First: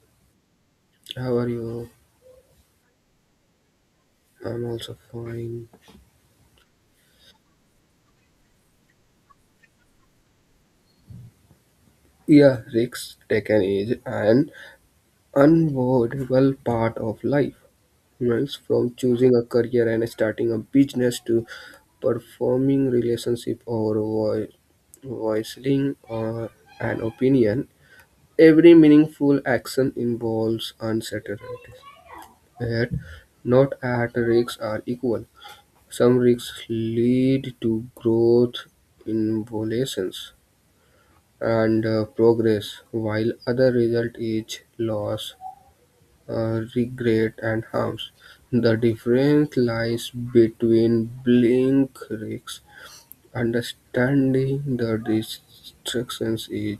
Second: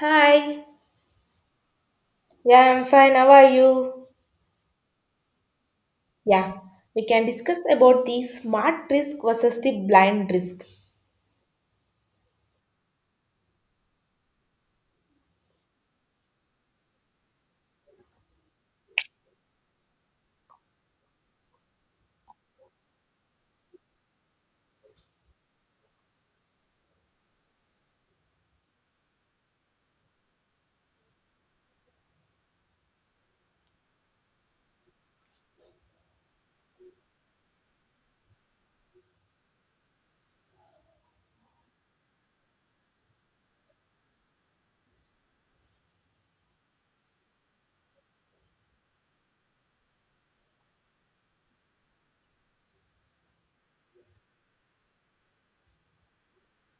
Hi. How are you? Yeah, I'm fine. How are you? I'm also fine. Yeah, we can discuss about the smart risk versus the blind risk. Yeah, risks taken is an unavoidable part of life. Right? From choosing a career and starting a business to performing relationship or voicing or an opinion, every meaningful action involves uncertainties. Yet, not all risks are equal. Some risks lead to growth in violations and progress, while other result is loss, regret, and harms. The difference lies between blink risks. Understanding the distractions is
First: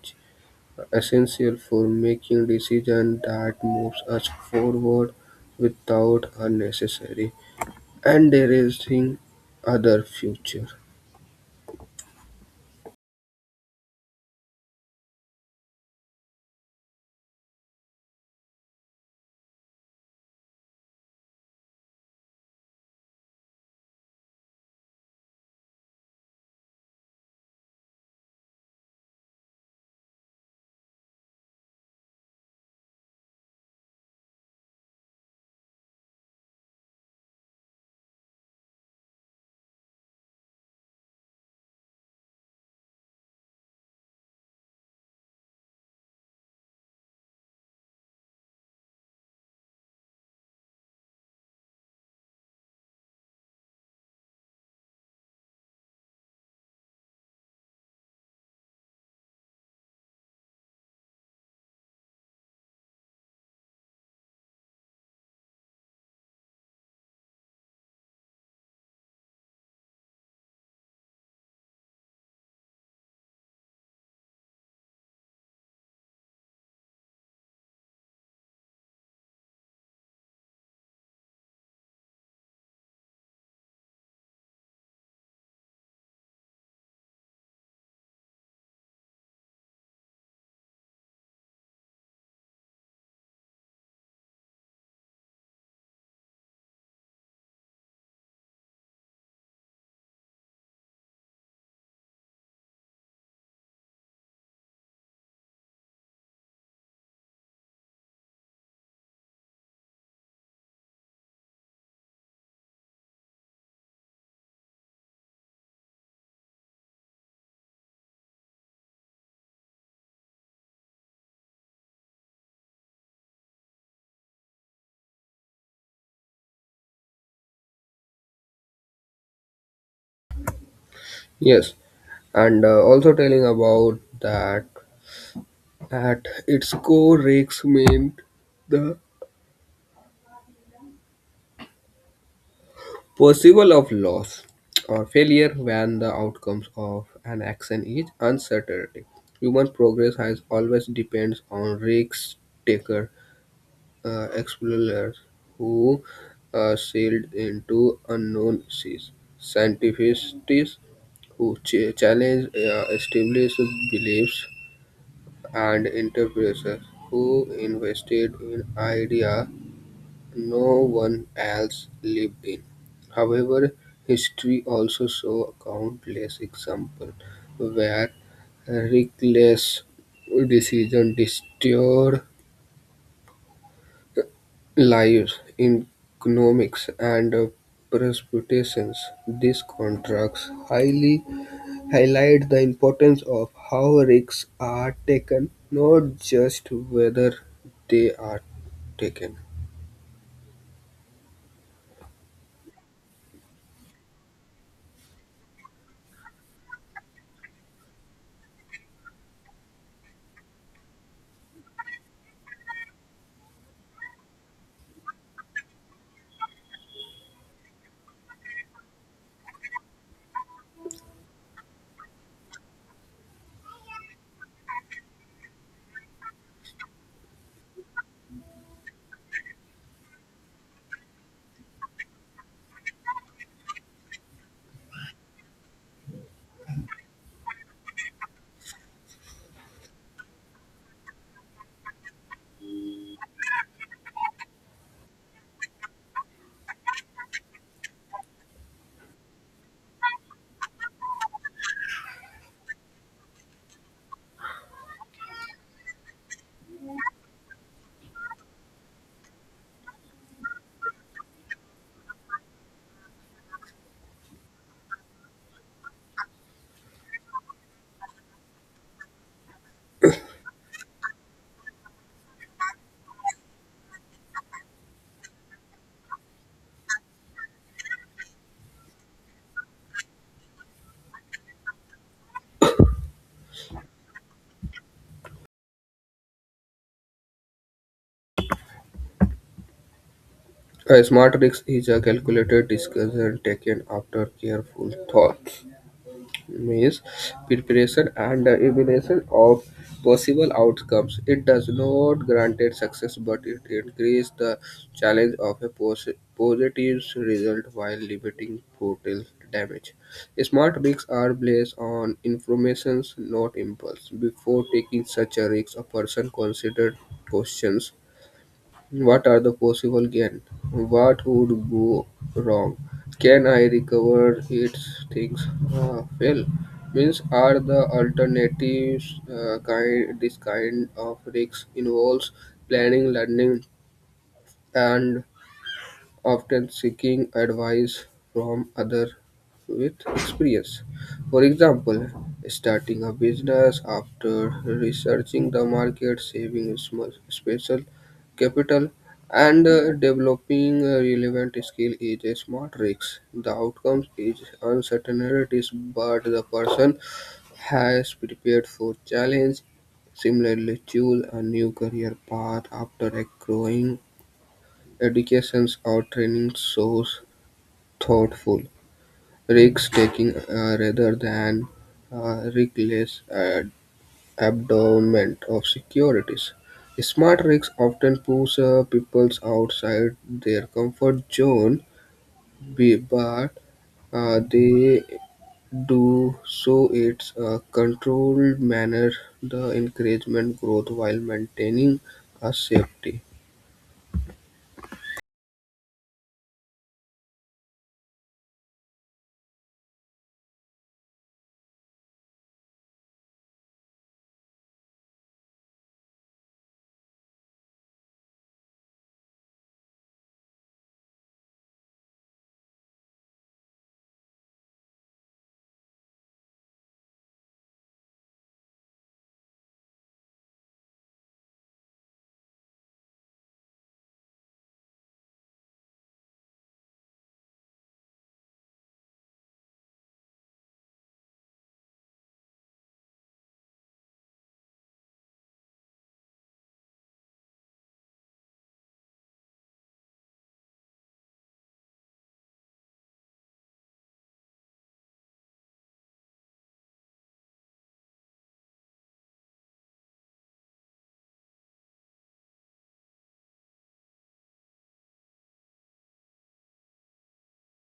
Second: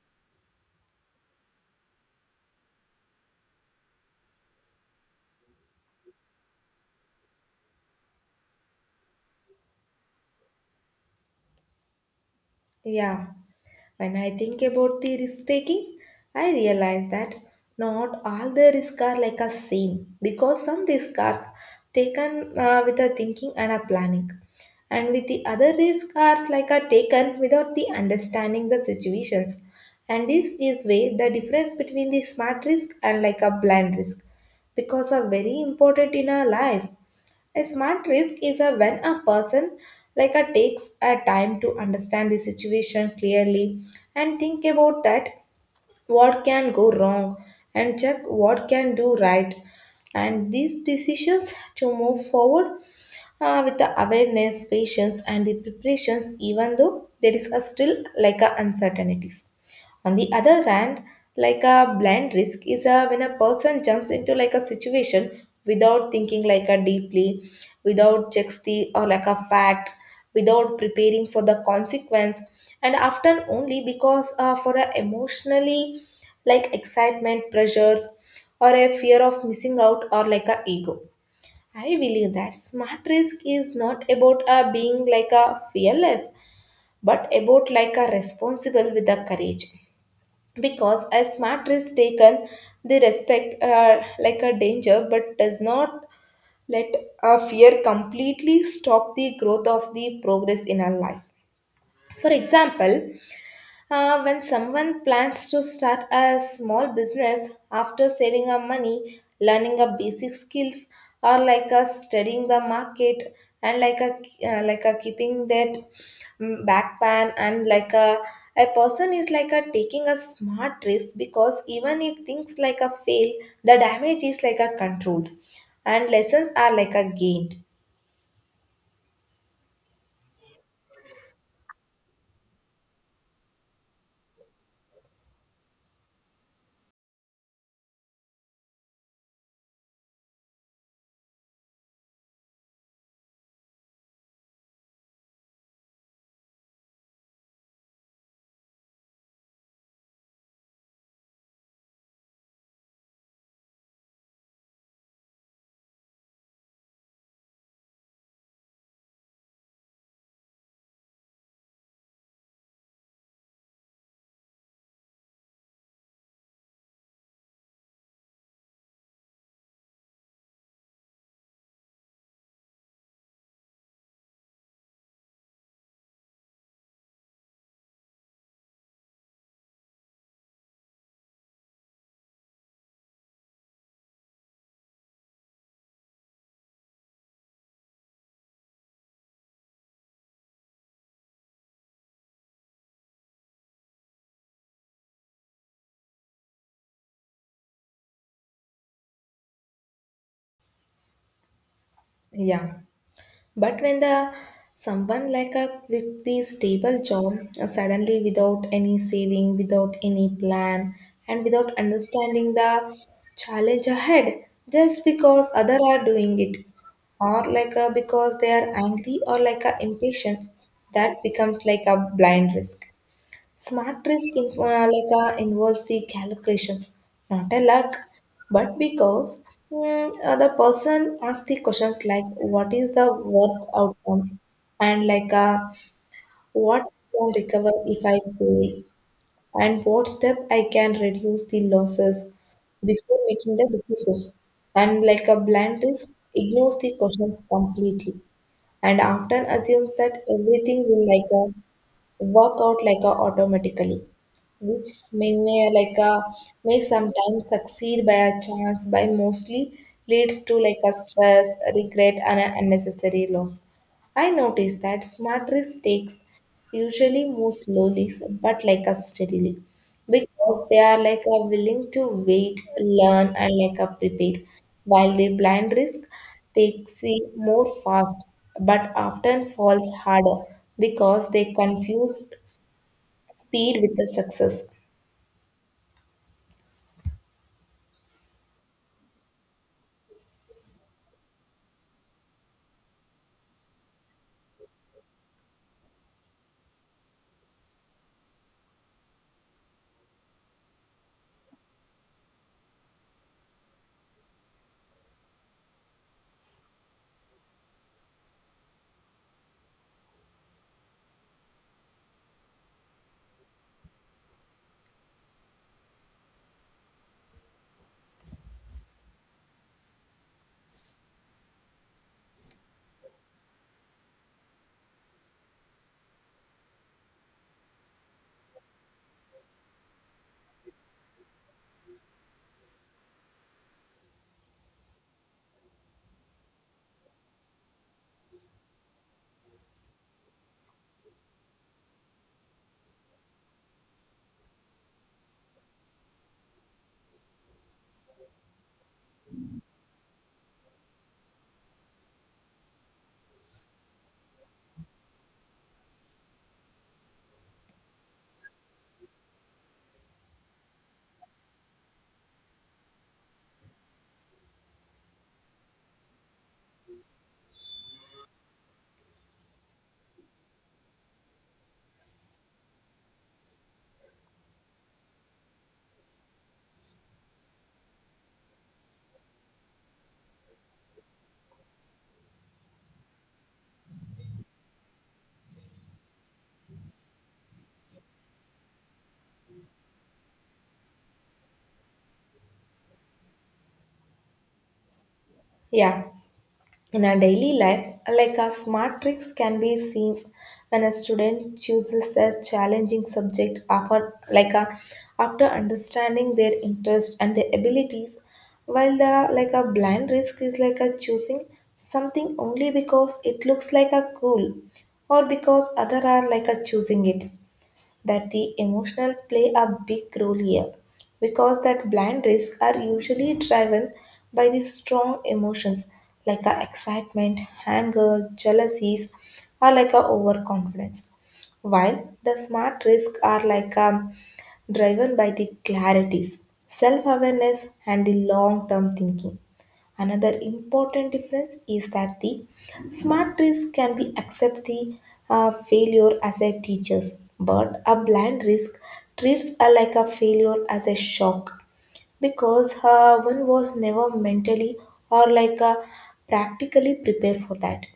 essential for making decisions that moves us forward without unnecessary and deranging other future. Yeah, when I think about the risk taking, I realize that not all the risks are like a same because some risks are taken with a thinking and a planning, and with the other risks are like a taken without the understanding the situations. And this is way the difference between the smart risk and like a blind risk because are very important in our life, a smart risk is a when a person like a takes a time to understand the situation clearly and think about that what can go wrong and check what can do right and these decisions to move forward with the awareness patience and the preparations even though there is a still like a uncertainties. On the other hand, like a blind risk is a when a person jumps into like a situation without thinking like a deeply, without checks the or like a fact, without preparing for the consequence, and often only because for a emotionally like excitement pressures or a fear of missing out or like a ego. I believe that smart risk is not about being like a fearless but about like a responsible with the courage because a smart risk taken they respect like a danger but does not let a fear completely stop the growth of the progress in our life. For example, when someone plans to start a small business after saving up money, learning up basic skills, or like a studying the market and like a keeping that back plan and like a person is like a taking a smart risk because even if things like a fail, the damage is like a controlled and lessons are like a gained. Yes, and also telling about that at its core, risks mean the possible of loss or failure when the outcomes of an action is uncertainty. Human progress has always depends on risk taker explorers who sailed into unknown seas, scientists who challenge established beliefs, and entrepreneurs who invested in idea. No one else lived in. However, history also shows countless examples where reckless decisions destroyed lives, economics, and prospections. These contracts highly highlight the importance of how risks are taken, not just whether they are taken. Yeah. But when the someone like a with the stable job suddenly without any saving, without any plan, and without understanding the challenge ahead, just because other are doing it, or like a, because they are angry or like a impatient, that becomes like a blind risk. Smart risk in, like involves the calculations, not a luck, but because the person asks the questions like what is the worth outcomes and like what I can recover if I pay and what step I can reduce the losses before making the decisions. And like a blind risk ignores the questions completely and often assumes that everything will like a work out like a automatically, which like uh, may sometimes succeed by a chance by mostly leads to like a stress regret and an unnecessary loss. I notice that smart risk takes usually move slowly but like a steadily because they are like a willing to wait learn and like a prepare while the blind risk takes see more fast but often falls harder because they confuse speed with the success. A smart risk is a calculated decision taken after careful thought, means preparation and the evaluation of possible outcomes. It does not grant it success, but it increases the challenge of a positive result while limiting total damage. Smart risks are based on information, not impulse. Before taking such a risk, a person considered questions: what are the possible gain? What would go wrong? Can I recover its things fail. Means are the alternatives kind? This kind of risks involves planning, learning, and often seeking advice from others with experience. For example, starting a business after researching the market, saving small special capital, and developing a relevant skill is a smart risk. The outcomes is uncertainties, but the person has prepared for challenge. Similarly, choose a new career path after a growing educations or training shows thoughtful, risk-taking rather than reckless abandonment of securities. Smart risks often push people outside their comfort zone, but they do so in a controlled manner, the encouragement growth while maintaining a safety. Yeah, in our daily life, like our smart tricks can be seen when a student chooses a challenging subject after, like a, after understanding their interest and their abilities, while the like a blind risk is like a choosing something only because it looks like a cool or because other are like a choosing it that the emotional play a big role here because that blind risks are usually driven by the strong emotions like a excitement, anger, jealousies, or like a overconfidence. While the smart risks are like driven by the clarities, self-awareness, and the long-term thinking. Another important difference is that the smart risk can be accept the failure as a teachers, but a blind risk treats a, like a failure as a shock because one was never mentally or like a practically prepared for that.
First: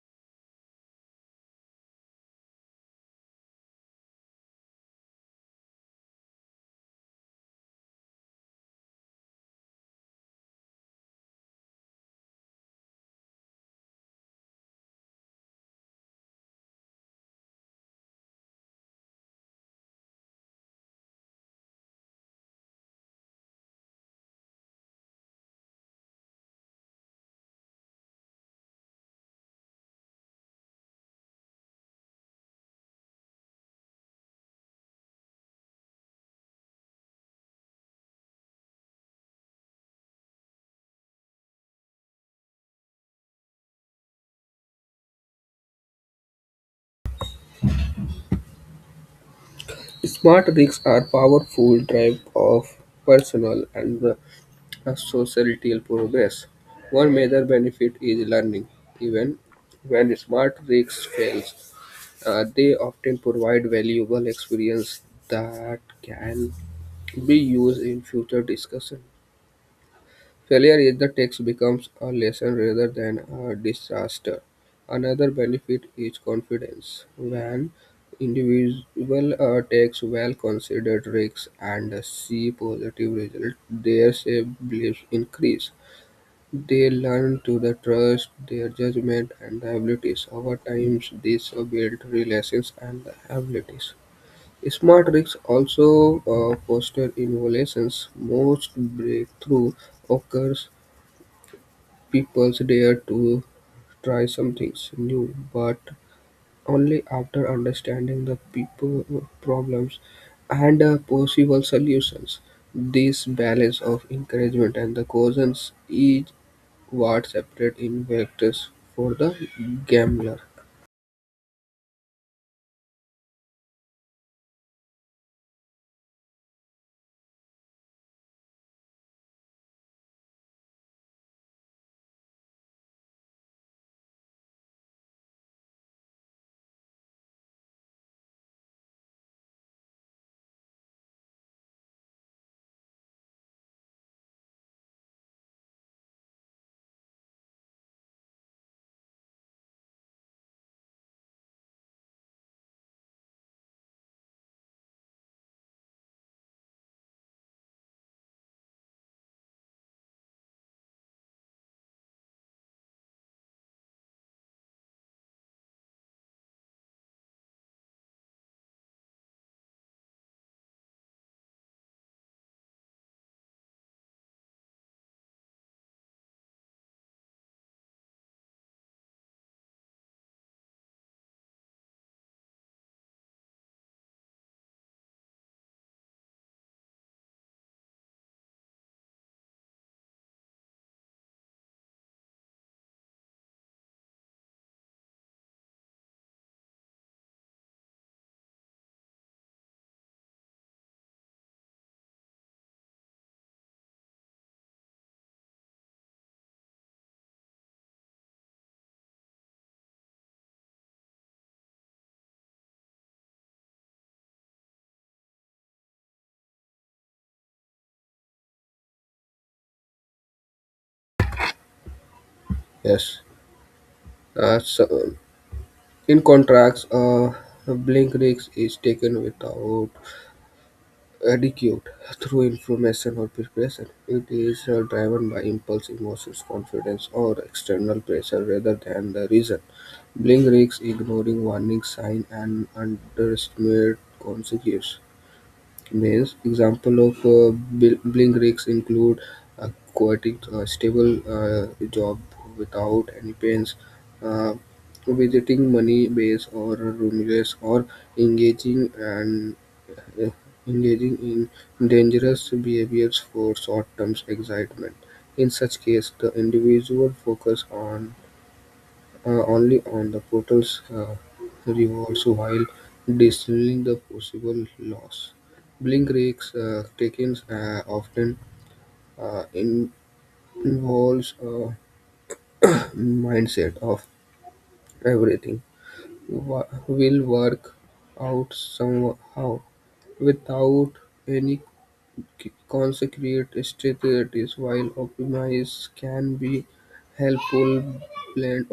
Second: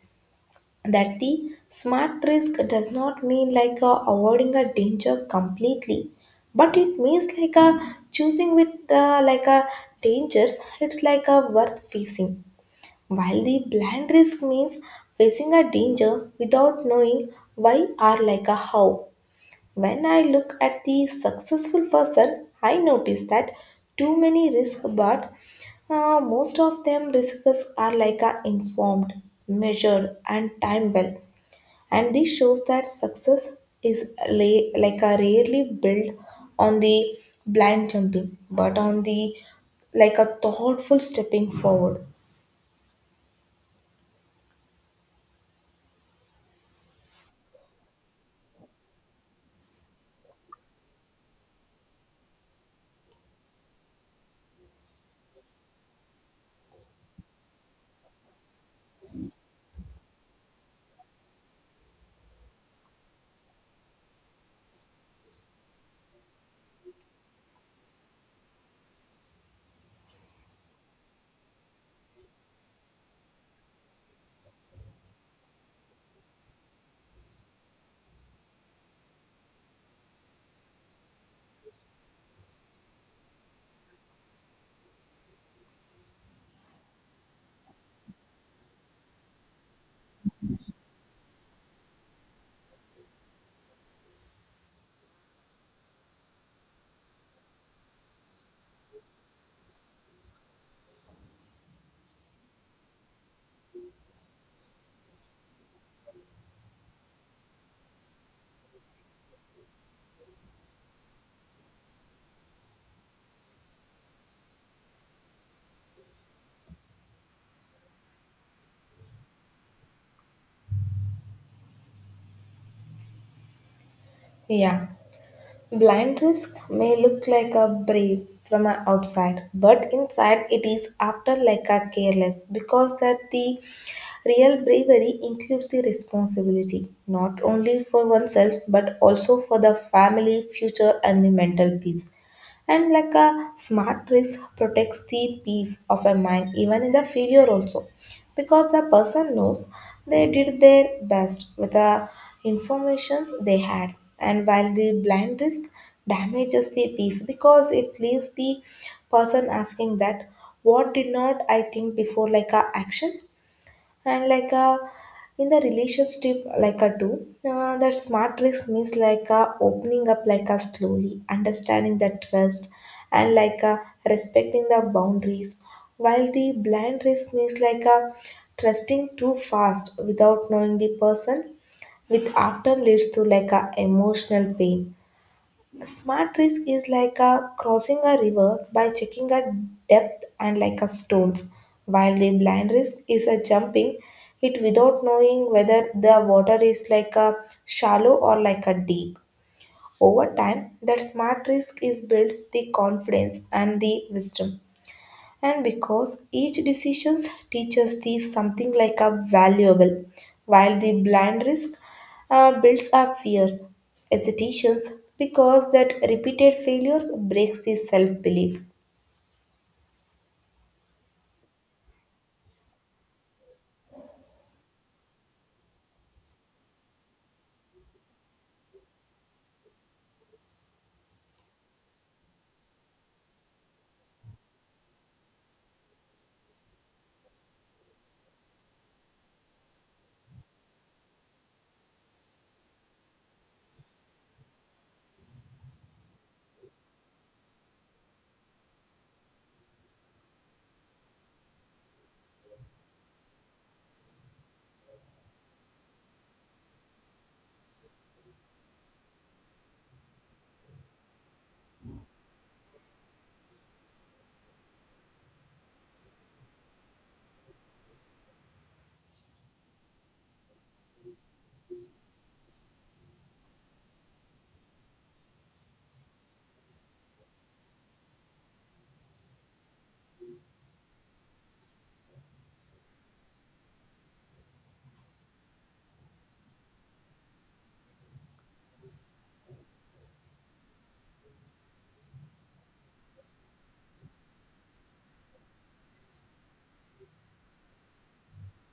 That the smart risk does not mean like avoiding a danger completely, but it means like a choosing with like a dangers. It's like a worth facing while the blind risk means facing a danger without knowing why or like a how. When I look at the successful person, I notice that too many risk, but most of them risks are like a informed, measured, and time well. And this shows that success is like a rarely built on the blind jumping, but on the like a thoughtful stepping forward. Smart rigs are powerful drive of personal and societal progress. One major benefit is learning. Even when smart rigs fail, they often provide valuable experience that can be used in future discussion. Failure in the text becomes a lesson rather than a disaster. Another benefit is confidence. When individual takes well-considered risks and see positive results, their self-beliefs increase. They learn to the trust their judgment and abilities. Over time, these build relations and abilities. Smart rigs also foster innovations. Most breakthrough occurs people dare to try something new, but only after understanding the people problems and possible solutions. This balance of encouragement and the cautions is what separate investors for the gambler. Yeah. Blind risk may look like a brave from a outside, but inside it is after like a careless because that the real bravery includes the responsibility not only for oneself but also for the family, future, and the mental peace, and like a smart risk protects the peace of a mind even in the failure also because the person knows they did their best with the informations they had, and while the blind risk damages the peace because it leaves the person asking that what did not I think before like a action and like in the relationship like a do that smart risk means like opening up like a slowly understanding the trust and like respecting the boundaries while the blind risk means like trusting too fast without knowing the person with after leads to like a emotional pain. A smart risk is like a crossing a river by checking a depth and like a stones, while the blind risk is a jumping it without knowing whether the water is like a shallow or like a deep. Over time, that smart risk is builds the confidence and the wisdom and because each decision teaches thee something like a valuable, while the blind risk builds up fears, hesitations, because that repeated failures breaks the self-belief. Yes. So in contracts, blink risk is taken without adequate through information or preparation. It is driven by impulse, emotions, confidence, or external pressure rather than the reason. Blink risks ignoring warning sign and underestimate consequences maize. Examples of billing rigs include quoting a stable job without any pains, uh, visiting money base or remuneration, or engaging and uh, engaging in dangerous behaviors for short-term excitement. In such case, the individual focus on only on the portal's rewards while distilling the possible loss. Blink rigs tokens often uh, in- involves a mindset of everything will work out somehow without any consecrate strategies, while optimize can be helpful blend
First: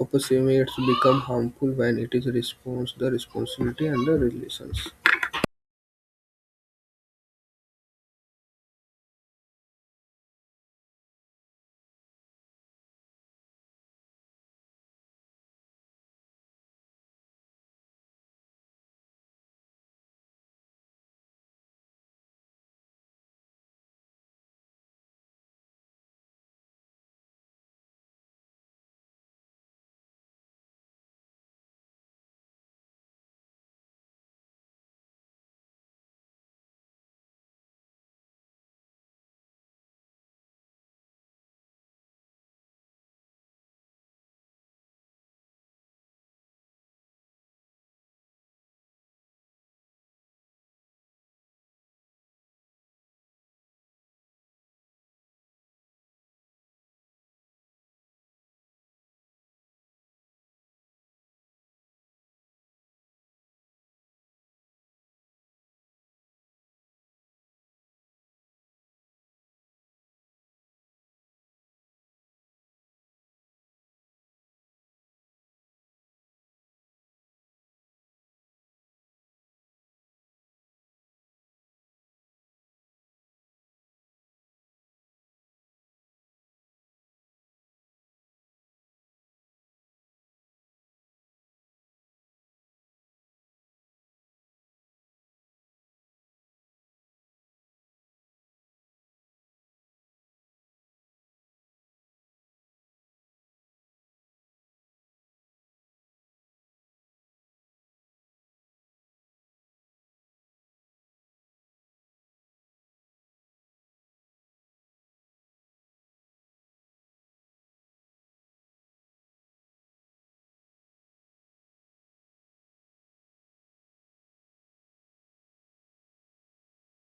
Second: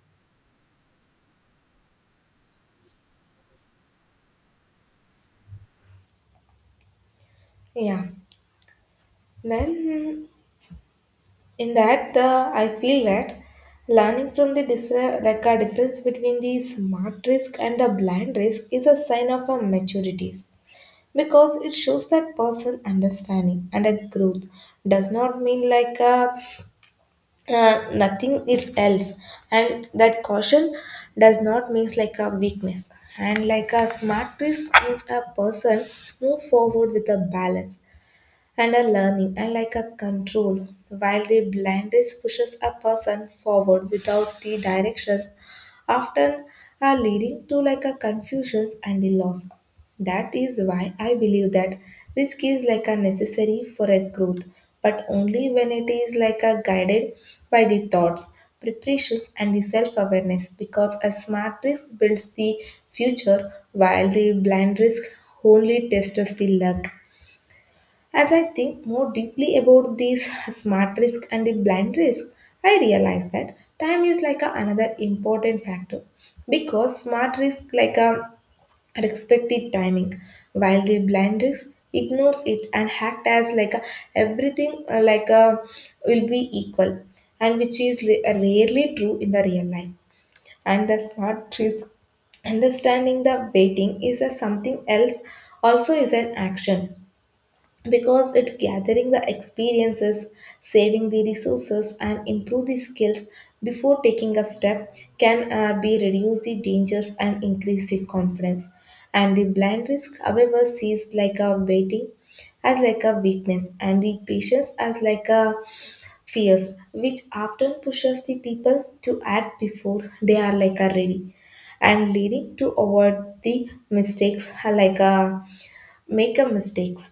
approximates become harmful when it is response the responsibility and the relations. Yeah. Then in that the I feel that learning from the like a difference between the smart risk and the blind risk is a sign of a maturities because it shows that person understanding and a growth does not mean like a uh, nothing is else and that caution does not means like a weakness, and like a smart risk means a person move forward with a balance and a learning and like a control, while the blindness pushes a person forward without the directions, often are leading to like a confusions and the loss. That is why I believe that risk is like a necessary for a growth, but only when it is like a guided by the thoughts, preparations, and the self-awareness. Because a smart risk builds the future, while the blind risk only tests the luck. As I think more deeply about these smart risk and the blind risk, I realize that time is another important factor because smart risk like a respect the timing while the blind risk ignores it and act as like a everything like a will be equal and which is rarely true in the real life and the smart risk understanding the waiting is a something else also is an action because it gathering the experiences saving the resources and improve the skills before taking a step can be reduce the dangers and increase the confidence. And the blind risk however sees like a waiting as like a weakness and the patience as like a fears which often pushes the people to act before they are like a ready and leading to avoid the mistakes like a make a mistakes.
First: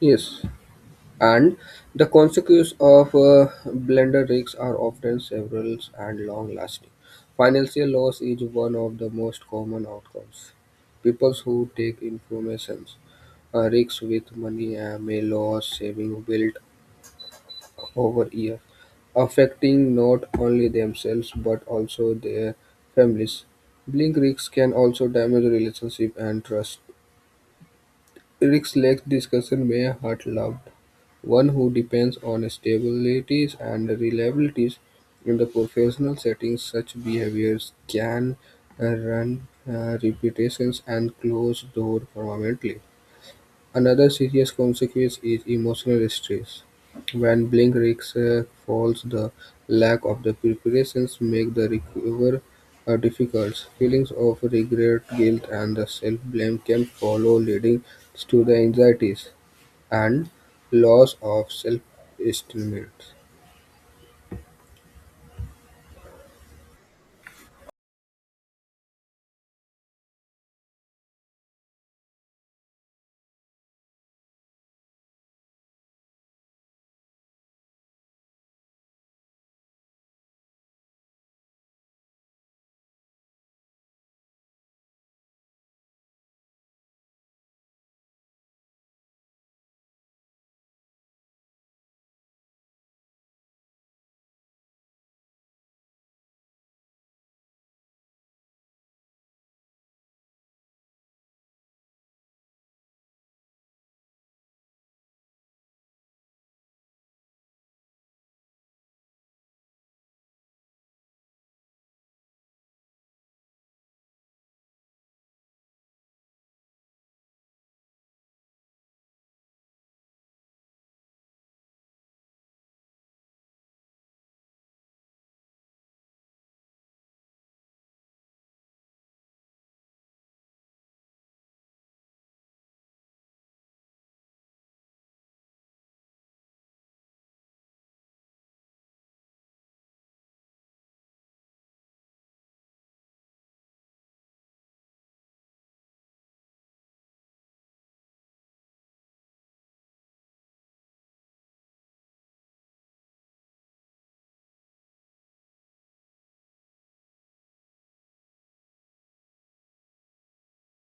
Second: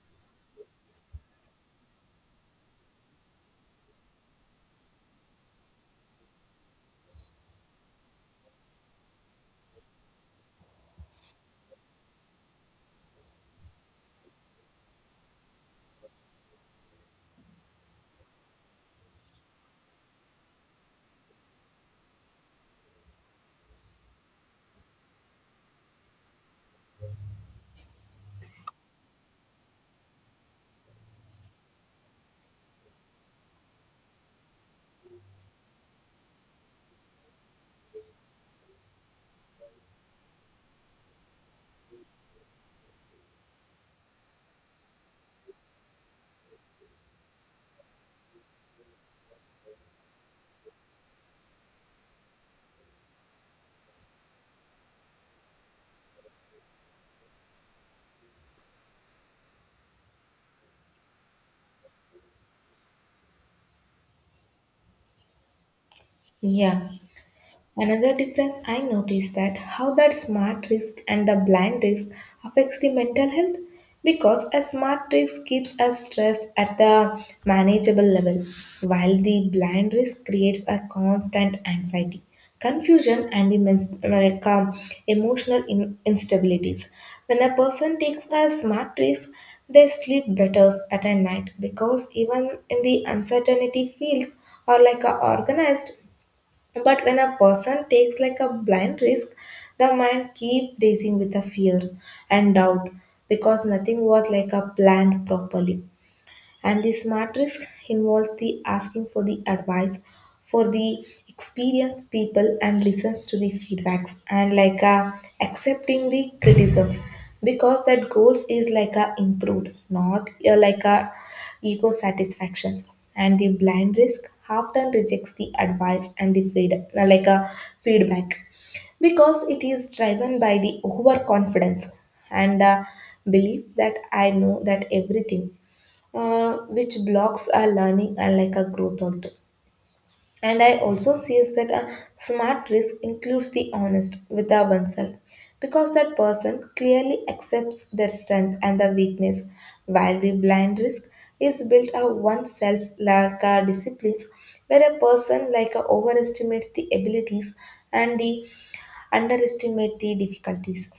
Yes, and the consequences of blender risks are often several and long-lasting. Financial loss is one of the most common outcomes. People who take information risks with money may lose saving built over year, affecting not only themselves but also their families. Blink risks can also damage relationship and trust. Risk led discussion may hurt loved one who depends on stabilities and reliabilities in the professional settings. Such behaviors can run reputations and close door permanently. Another serious consequence is emotional stress. When blink risks falls, the lack of the preparations make the recover difficult. Feelings of regret, guilt, and the self-blame can follow, leading to the anxieties and loss of self-estimate. Yeah. Another difference I noticed that how that smart risk and the blind risk affects the mental health because a smart risk keeps us stress at the manageable level while the blind risk creates a constant anxiety confusion and the like, emotional instabilities. When a person takes a smart risk they sleep better at a night because even in the uncertainty fields or like a organized but when a person takes like a blind risk, the mind keep racing with the fears and doubt because nothing was like a planned properly. And the smart risk involves the asking for the advice for the experienced people and listens to the feedbacks and like accepting the criticisms because that goals is like a improved not like a ego satisfactions. And the blind risk often rejects the advice and the freedom like a feedback because it is driven by the overconfidence and the belief that I know that everything which blocks our learning and like our growth also. And I also see is that a smart risk includes the honest with our oneself because that person clearly accepts their strength and their weakness, while the blind risk is built of oneself like a disciplines where a person like a overestimates the abilities and the underestimate the difficulties.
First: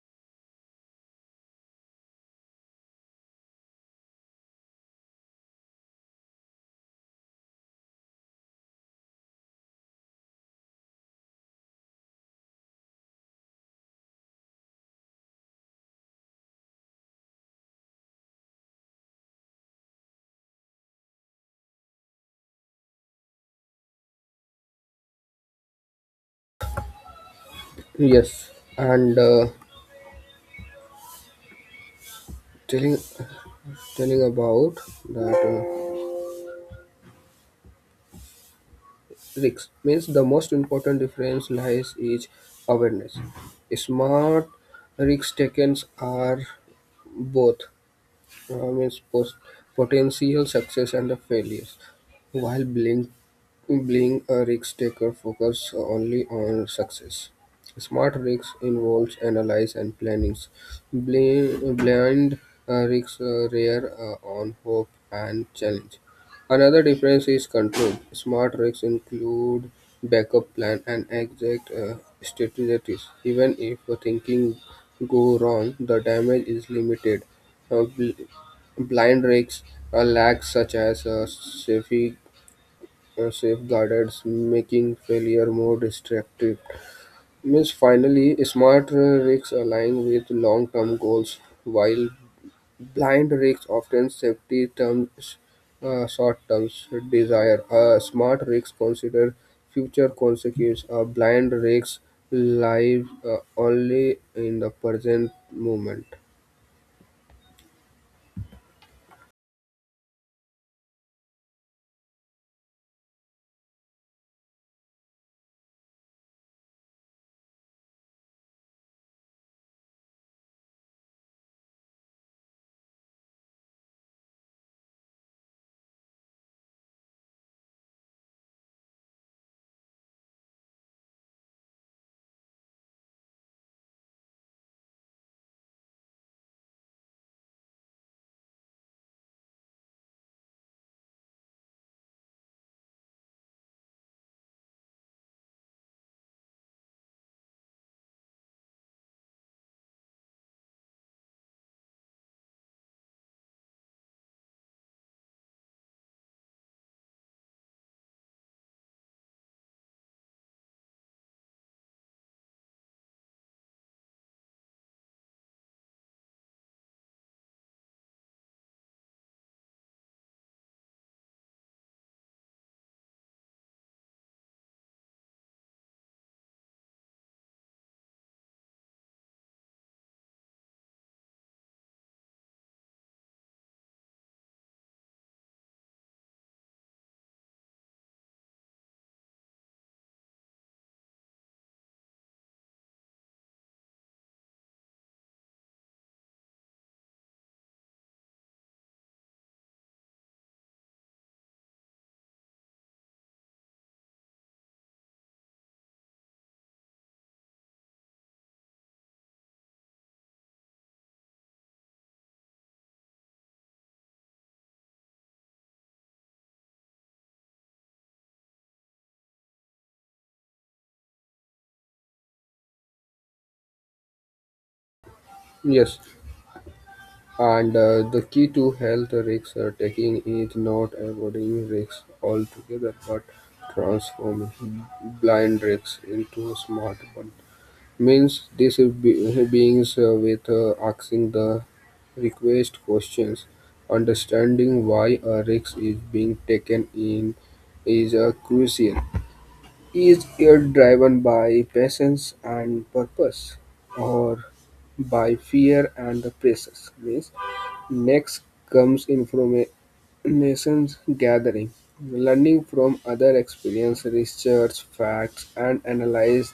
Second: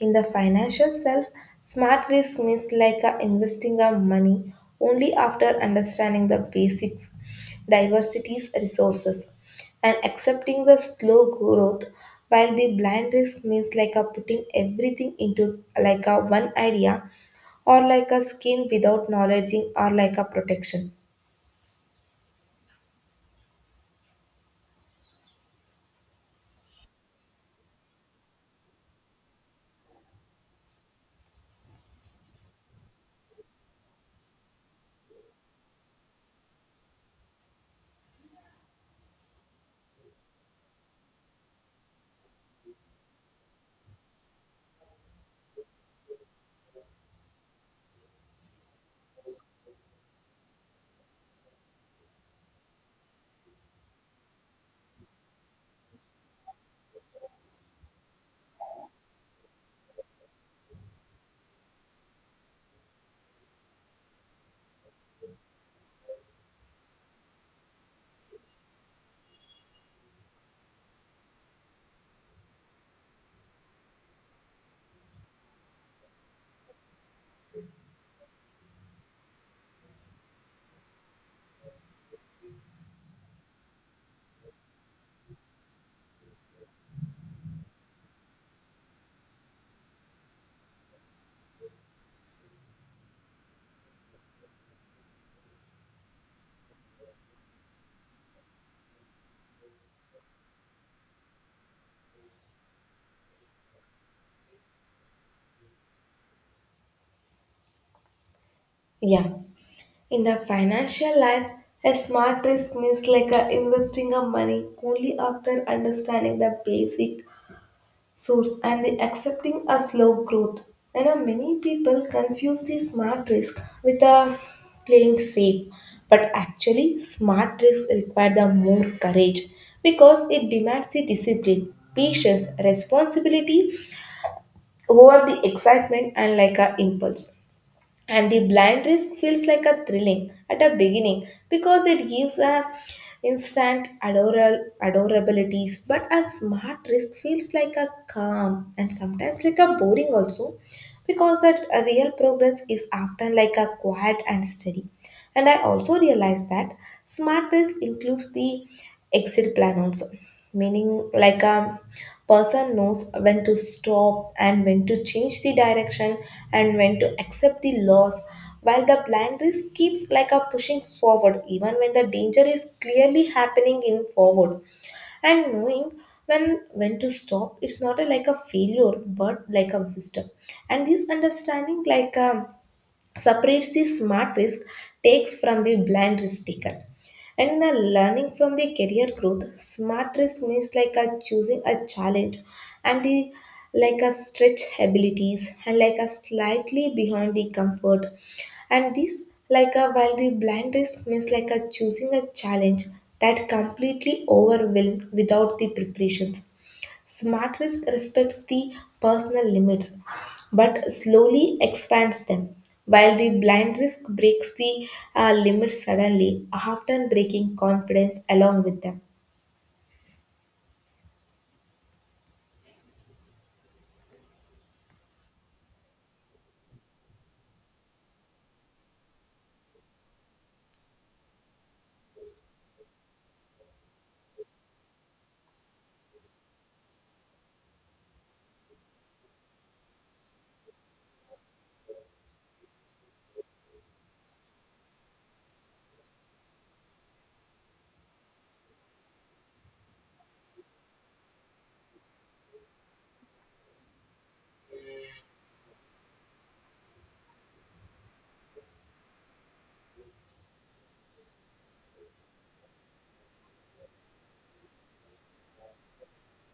In the financial self, smart risk means like investing our money only after understanding the basics, diversities, resources, and accepting the slow growth. While the blind risk means like a putting everything into like a one idea or like a scheme without knowledge or like a protection. Yes, and telling telling about that. Risks means the most important difference lies is awareness. Smart risk takers are both its potential success and the failures. While Blink a risk taker focus only on success. Smart rigs involves analyze and plannings. Blind rigs rear on hope and challenge. Another difference is control. Smart rigs include backup plan and exact strategies. Even if a thinking go wrong, the damage is limited. Uh, bl- Blind rigs lack such as safety safeguards, making failure more destructive. Means finally, smart rigs align with long-term goals, while blind rigs often safety terms short-term desire. Smart rigs consider future consequences. Blind rigs live only in the present moment. Yeah. In the financial life, a smart risk means like a investing of money only after understanding the basic source and the accepting a slow growth. And many people confuse the smart risk with a playing safe, but actually, smart risk require the more courage because it demands the discipline, patience, responsibility over the excitement and like a impulse. And the blind risk feels like a thrilling at a beginning because it gives a instant adoral adorabilities, but a smart risk feels like a calm and sometimes like a boring also, because that a real progress is often like a quiet and steady. And I also realized that smart risk includes the exit plan also, meaning like a person knows when to stop and when to change the direction and when to accept the loss, while the blind risk keeps like a pushing forward even when the danger is clearly happening in forward. And knowing when to stop it's not a, like a failure, but like a wisdom. And this understanding like separates the smart risk takes from the blind risk taken. And the learning from the career growth, smart risk means like a choosing a challenge and the like a stretch abilities and like a slightly behind the comfort. And this like a while the blind risk means like a choosing a challenge that completely overwhelmed without the preparations. Smart risk respects the personal limits but slowly expands them, while the blind risk breaks the limits suddenly, often breaking confidence along with them. Yes. And the key to health risk taking is not avoiding risks altogether, but transforming blind risks into smart ones. Means these beings with asking the request questions, understanding why a risk is being taken in is crucial. Is it driven by patience and purpose, or by fear and the pressures? Means next comes information gathering, learning from other experiences, research facts, and analyze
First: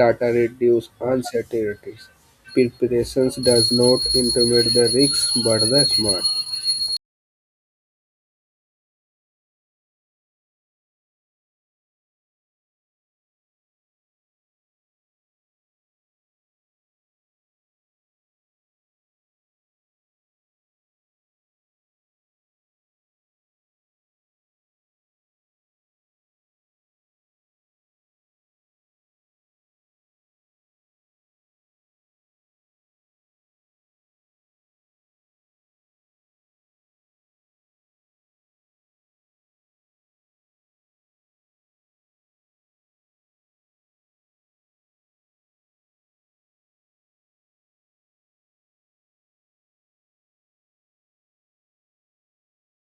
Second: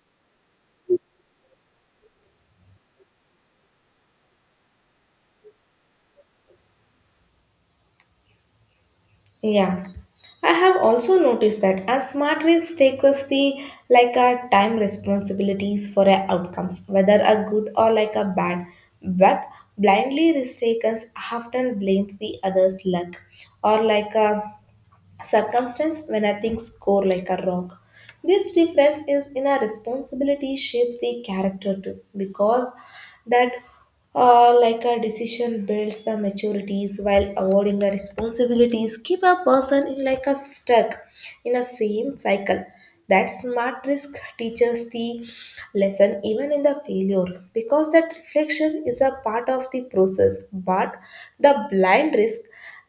data reduce uncertainties. Preparation does not intimidate the risks but the smart. Yeah. I have also noticed that as smart risk takes us the like our time responsibilities for our outcomes, whether a good or like a bad. But blindly risk takers often blames the others' luck or like a circumstance when I think score like a rock. This difference is in a responsibility shapes the character too, because that like a decision builds the maturities, while avoiding the responsibilities keep a person in like a stuck in a same cycle. That smart risk teaches the lesson even in the failure, because that reflection is a part of the process, but the blind risk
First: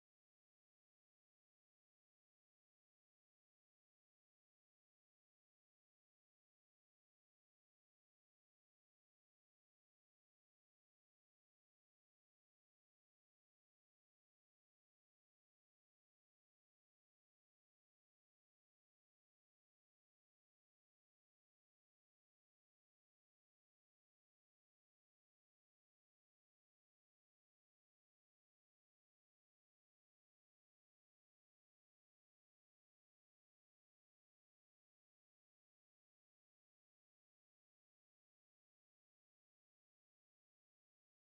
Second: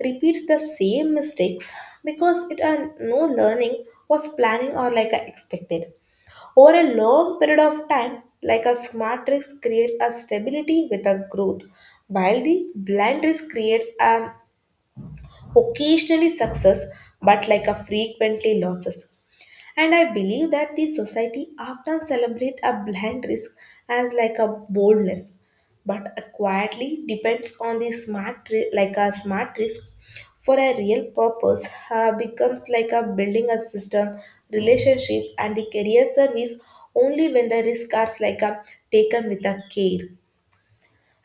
repeats the same mistakes because it are no learning was planning or like a expected over a long period of time. Like a smart risk creates a stability with a growth, while the blind risk creates a occasionally success but like a frequently losses. And I believe that the society often celebrate a blind risk as like a boldness, but a quietly depends on the like a smart risk for a real purpose. Becomes like a building a system, relationship and the career service only when the risks are like a taken with a care.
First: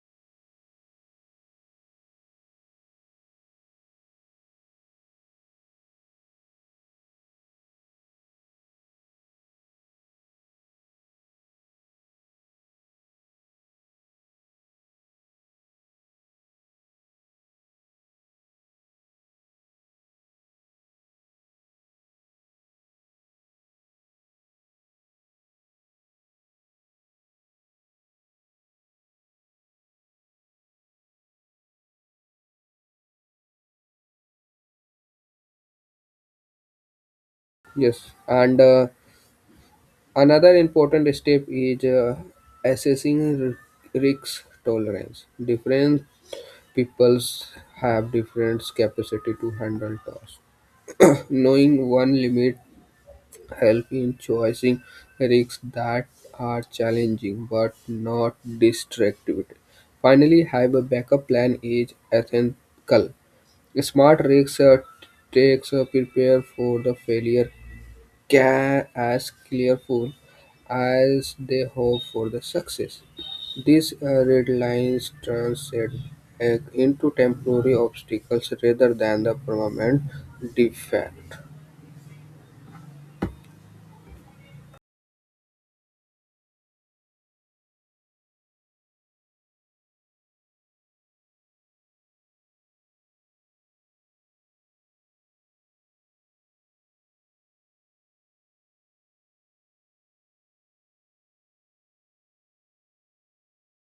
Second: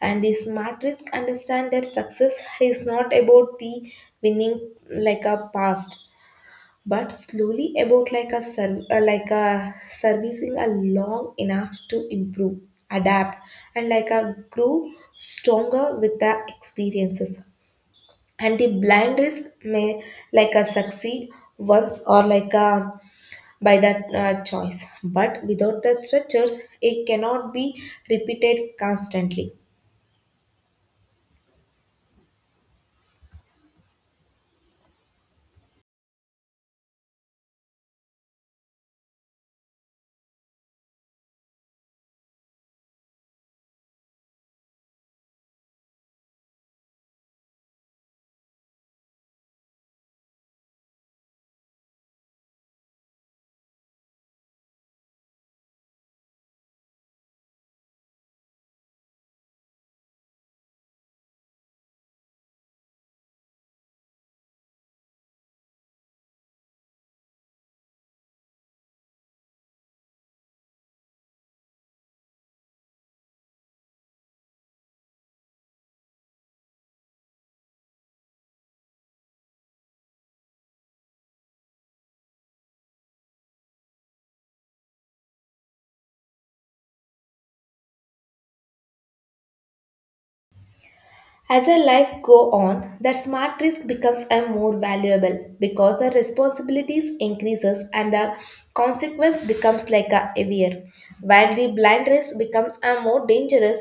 And the smart risk understand that success is not about the winning like a past, but slowly about like a like a servicing a long enough to improve, adapt and like a grow stronger with the experiences. And the blind risk may like a succeed once or like a by that choice, but without the structures it cannot be repeated constantly. Yes, and another important step is assessing risk tolerance. Different peoples have different capacity to handle tasks. Knowing one limit help in choosing risks that are challenging but not destructive. Finally, have a backup plan is ethical. Smart risks takes a prepare for the failure can as careful as they hope for the success. These red lines transit into temporary obstacles rather than the permanent defect. As our life go on, that smart risk becomes a more valuable because the responsibilities increases and the consequence becomes like a heavier, while the blind risk becomes a more dangerous.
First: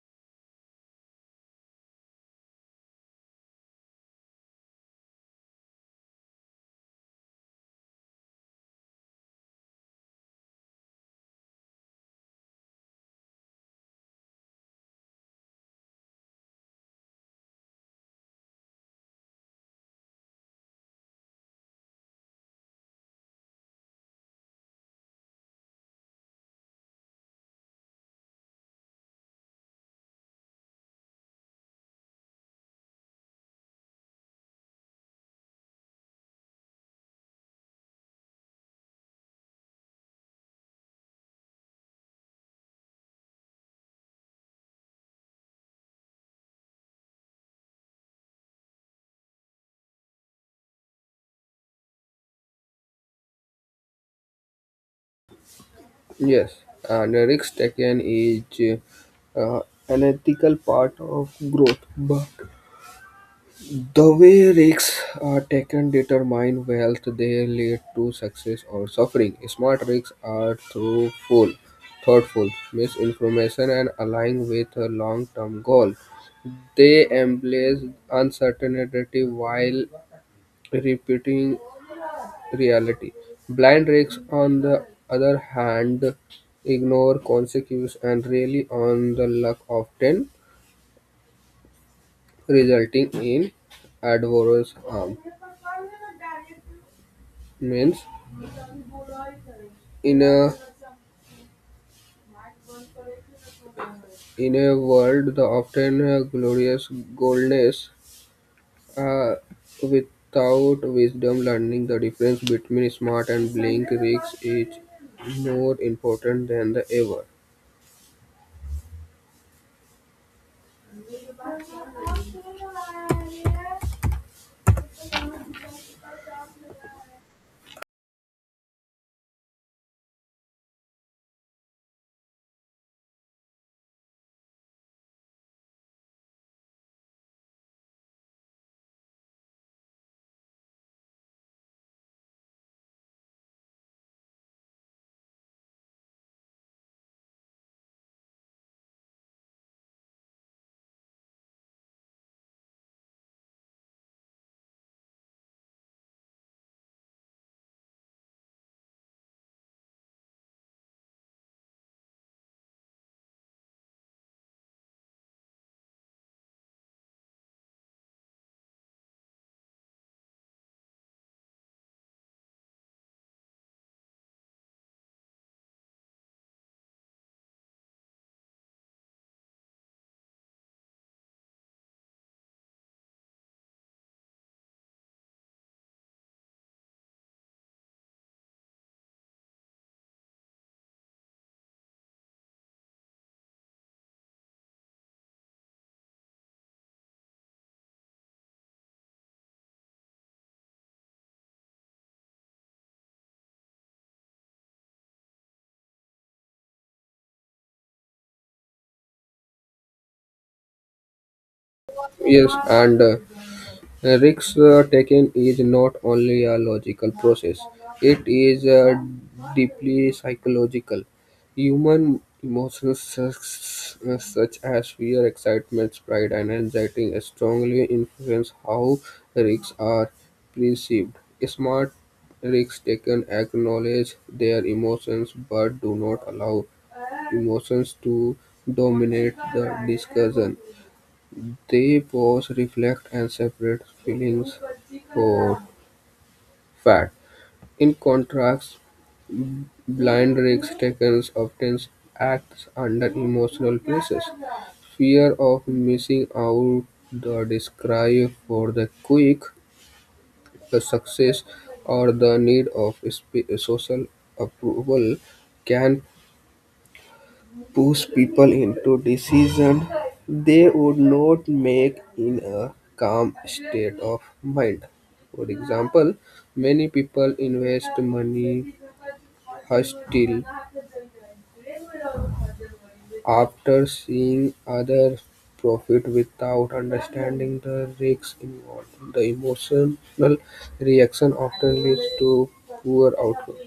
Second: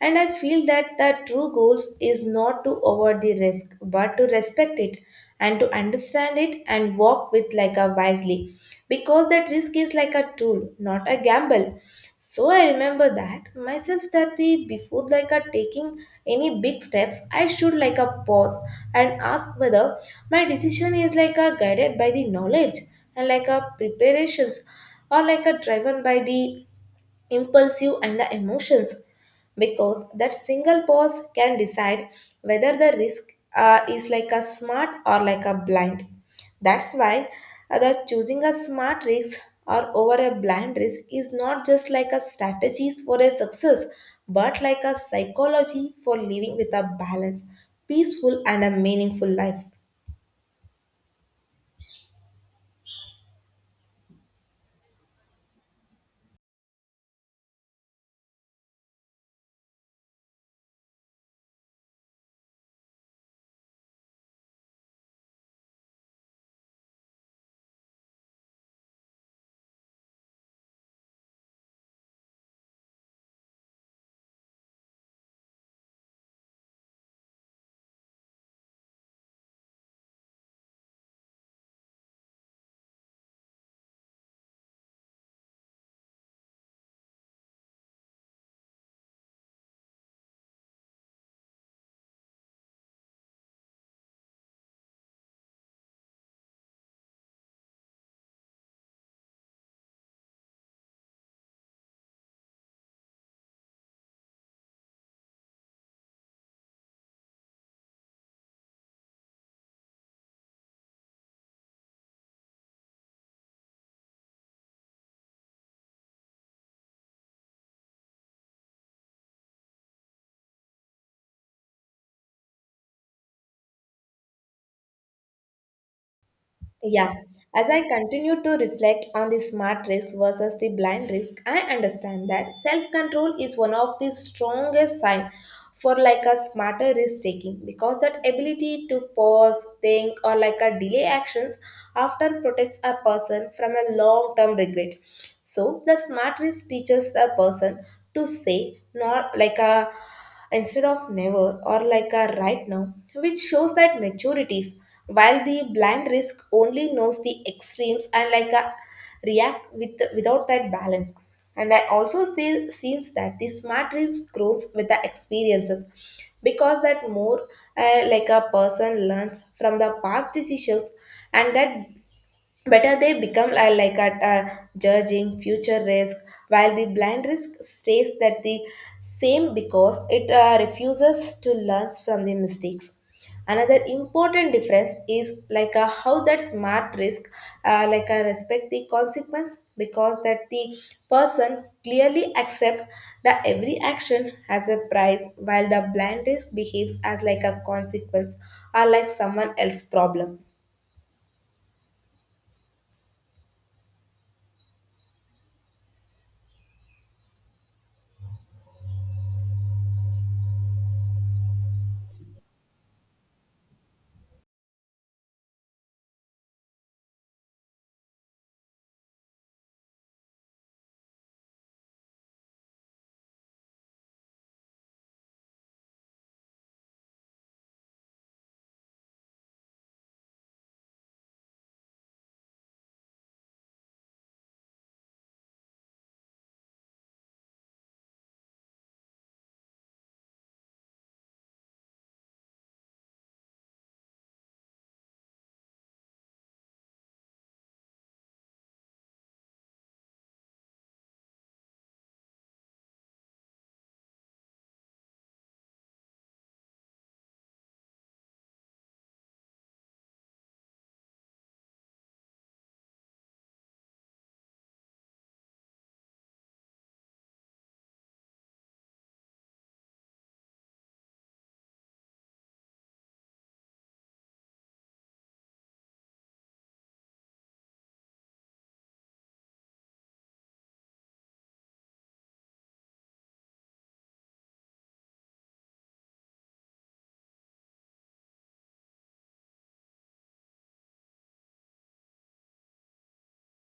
And I feel that the true goals is not to avoid the risk, but to respect it and to understand it and walk with like a wisely, because that risk is like a tool, not a gamble. So I remember that myself that the before like a taking any big steps I should like a pause and ask whether my decision is like a guided by the knowledge and like a preparations or like a driven by the impulsive and the emotions, because that single pause can decide whether the risk is like a smart or like a blind. That's why the choosing a smart risk or over a blind risk is not just like a strategies for a success, but like a psychology for living with a balanced, peaceful and a meaningful life. Yes, and risk taken is uh, an ethical part of growth, but the way risks are taken determine wealth they lead to success or suffering. Smart risks are thoughtful, misinformation and align with a long-term goal. They embrace uncertainty while repeating reality. Blind rakes, on the other hand, ignore consequences and rely on the luck, often resulting in adverse harm. Means, in a in a world the often glorious goldness, uh, without wisdom, learning the difference between smart and blink risks is more important than the ever. Yeah, as I continue to reflect on the smart risk versus the blind risk, I understand that self-control is one of the strongest sign for like a smarter risk taking, because that ability to pause, think, or like a delay actions often protects a person from a long-term regret. So the smart risk teaches a person to say not like a instead of never or like a right now, which shows that maturities, while the blind risk only knows the extremes and like a react with without that balance. And I also see scenes that the smart risk grows with the experiences because that more like a person learns from the past decisions and that better they become like at judging future risk, while the blind risk stays that the same because it refuses to learn from the mistakes. Another important difference is like how that smart risk like respect the consequence, because that the person clearly accept that every action has a price, while the blind risk behaves as like a consequence or like someone else's problem. Yes, and. The risk taken is not only a logical process, it is deeply psychological. Human emotions such as fear, excitement, pride, and anxiety strongly influence how risks are perceived. Smart risk takers acknowledge their emotions but do not allow emotions to dominate the discussion. They pause, reflect, and separate feelings for fact. In contrast, blind risk takers often acts under emotional pressures. Fear of missing out, the desire for the quick the success, or the need of social approval can push people into decisions they would not make in a calm state of mind. For example, many people invest money hastily after seeing others profit without understanding the risks involved. The emotional reaction often leads to poor outcome.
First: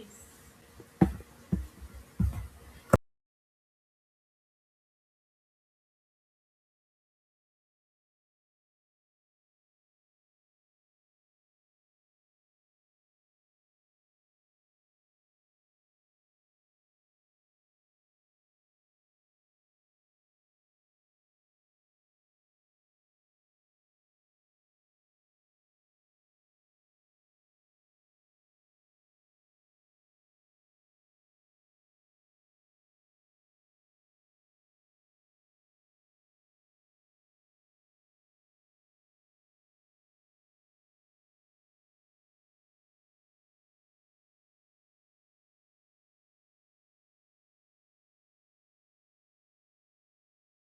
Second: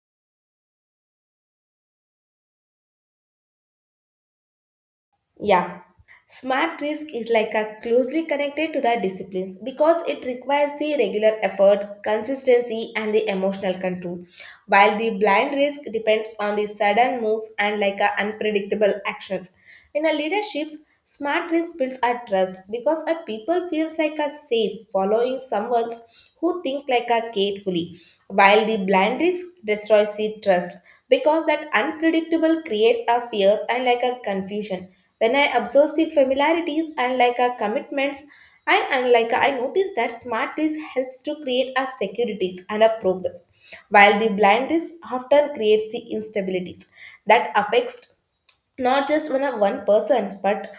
Yeah, smart risk is like a closely connected to the disciplines because it requires the regular effort, consistency, and the emotional control, while the blind risk depends on the sudden moves and like a unpredictable actions. In a leaderships, smart risk builds a trust because a people feels like a safe following someone who think like a carefully, while the blind risk destroys the trust because that unpredictable creates a fears and like a confusion. When I observe the familiarities and like our commitments, and unlike I notice that smart list helps to create our securities and our progress, while the blind list often creates the instabilities that affects not just one of one person but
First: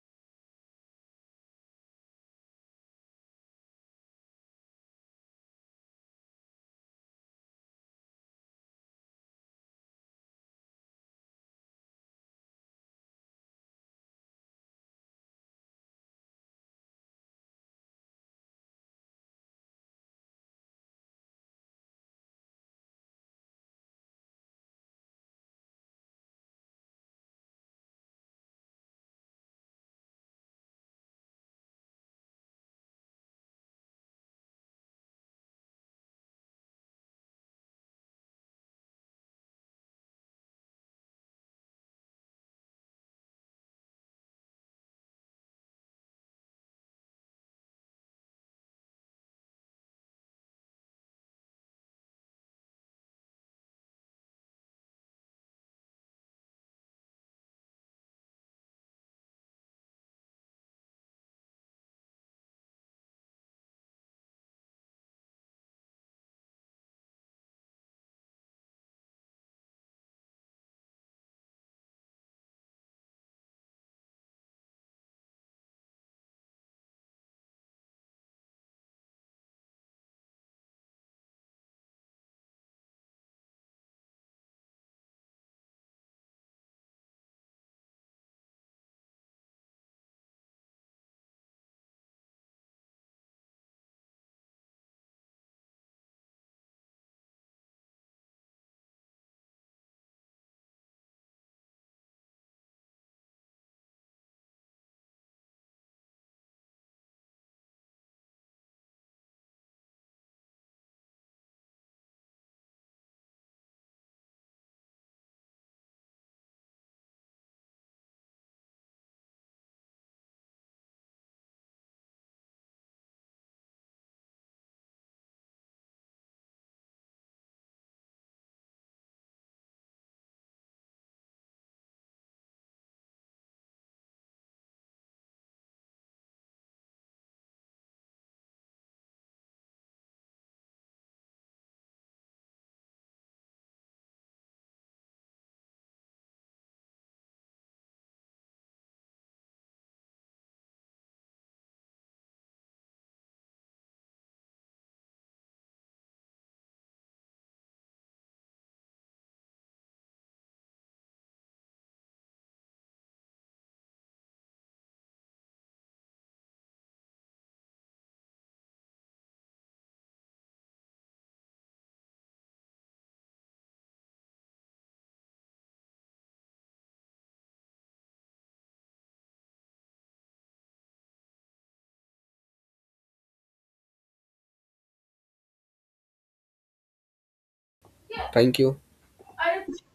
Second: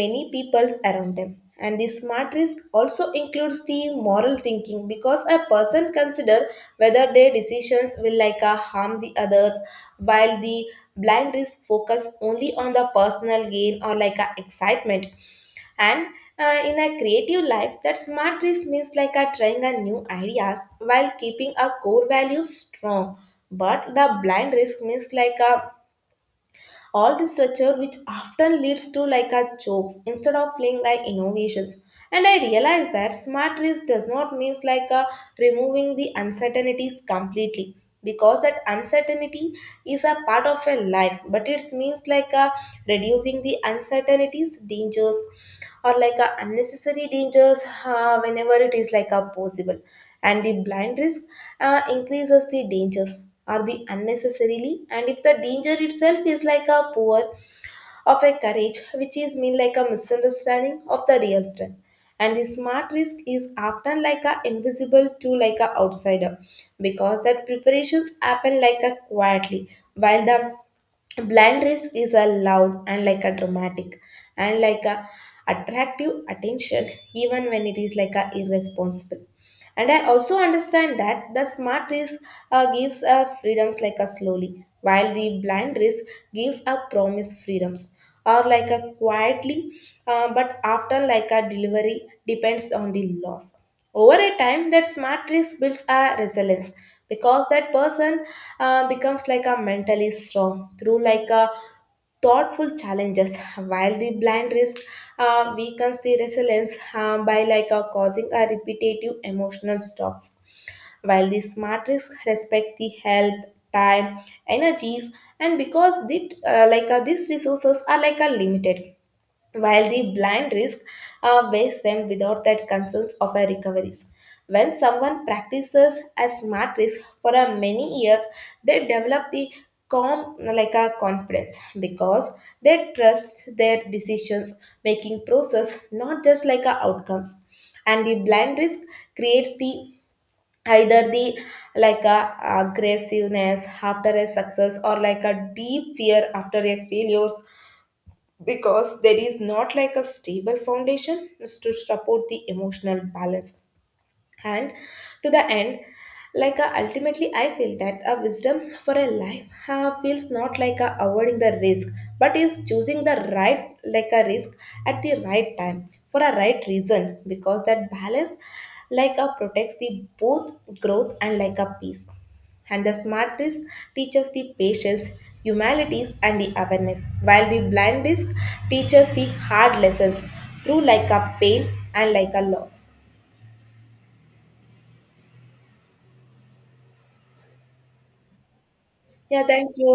many peoples around them. And the smart risk also includes the moral thinking because a person consider whether their decisions will like harm the others, while the blind risk focus only on the personal gain or like a excitement. And in a creative life that smart risk means like a trying a new ideas while keeping our core values strong, but the blind risk means like a all this structure, which often leads to like a jokes instead of feeling like innovations. And I realized that smart risk does not mean like a removing the uncertainties completely, because that uncertainty is a part of a life, but it means like a reducing the uncertainties dangers or like a unnecessary dangers whenever it is like a possible. And the blind risk increases the dangers or the unnecessarily, and if the danger itself is like a poor of a courage, which is mean like a misunderstanding of the real strength. And the smart risk is often like a invisible to like a outsider, because that preparations happen like a quietly, while the blind risk is a loud and like a dramatic and like a attractive attention even when it is like a irresponsible. And I also understand that the smart risk gives freedoms like a slowly, while the blind risk gives a promise freedoms or like a quietly, but often like a delivery depends on the loss. Over a time, that smart risk builds a resilience because that person becomes like a mentally strong through like a thoughtful challenges, while the blind risk weakens the resilience by like causing a repetitive emotional stops, while the smart risk respect the health, time, energies and because the, like these resources are like a limited, while the blind risk weighs them without that concerns of a recoveries. When someone practices a smart risk for a many years, they develop the calm like a confidence because they trust their decisions making process, not just like a outcomes. And the blind risk creates the either the like a aggressiveness after a success or like a deep fear after a failures, because there is not like a stable foundation to support the emotional balance. And to the end, like ultimately I feel that a wisdom for a life feels not like avoiding the risk, but is choosing the right like a risk at the right time for a right reason, because that balance like a protects the both growth and like a peace. And the smart risk teaches the patience, humanities and the awareness, while the blind risk teaches the hard lessons through like a pain and like a loss. Thank you. Yeah, thank you.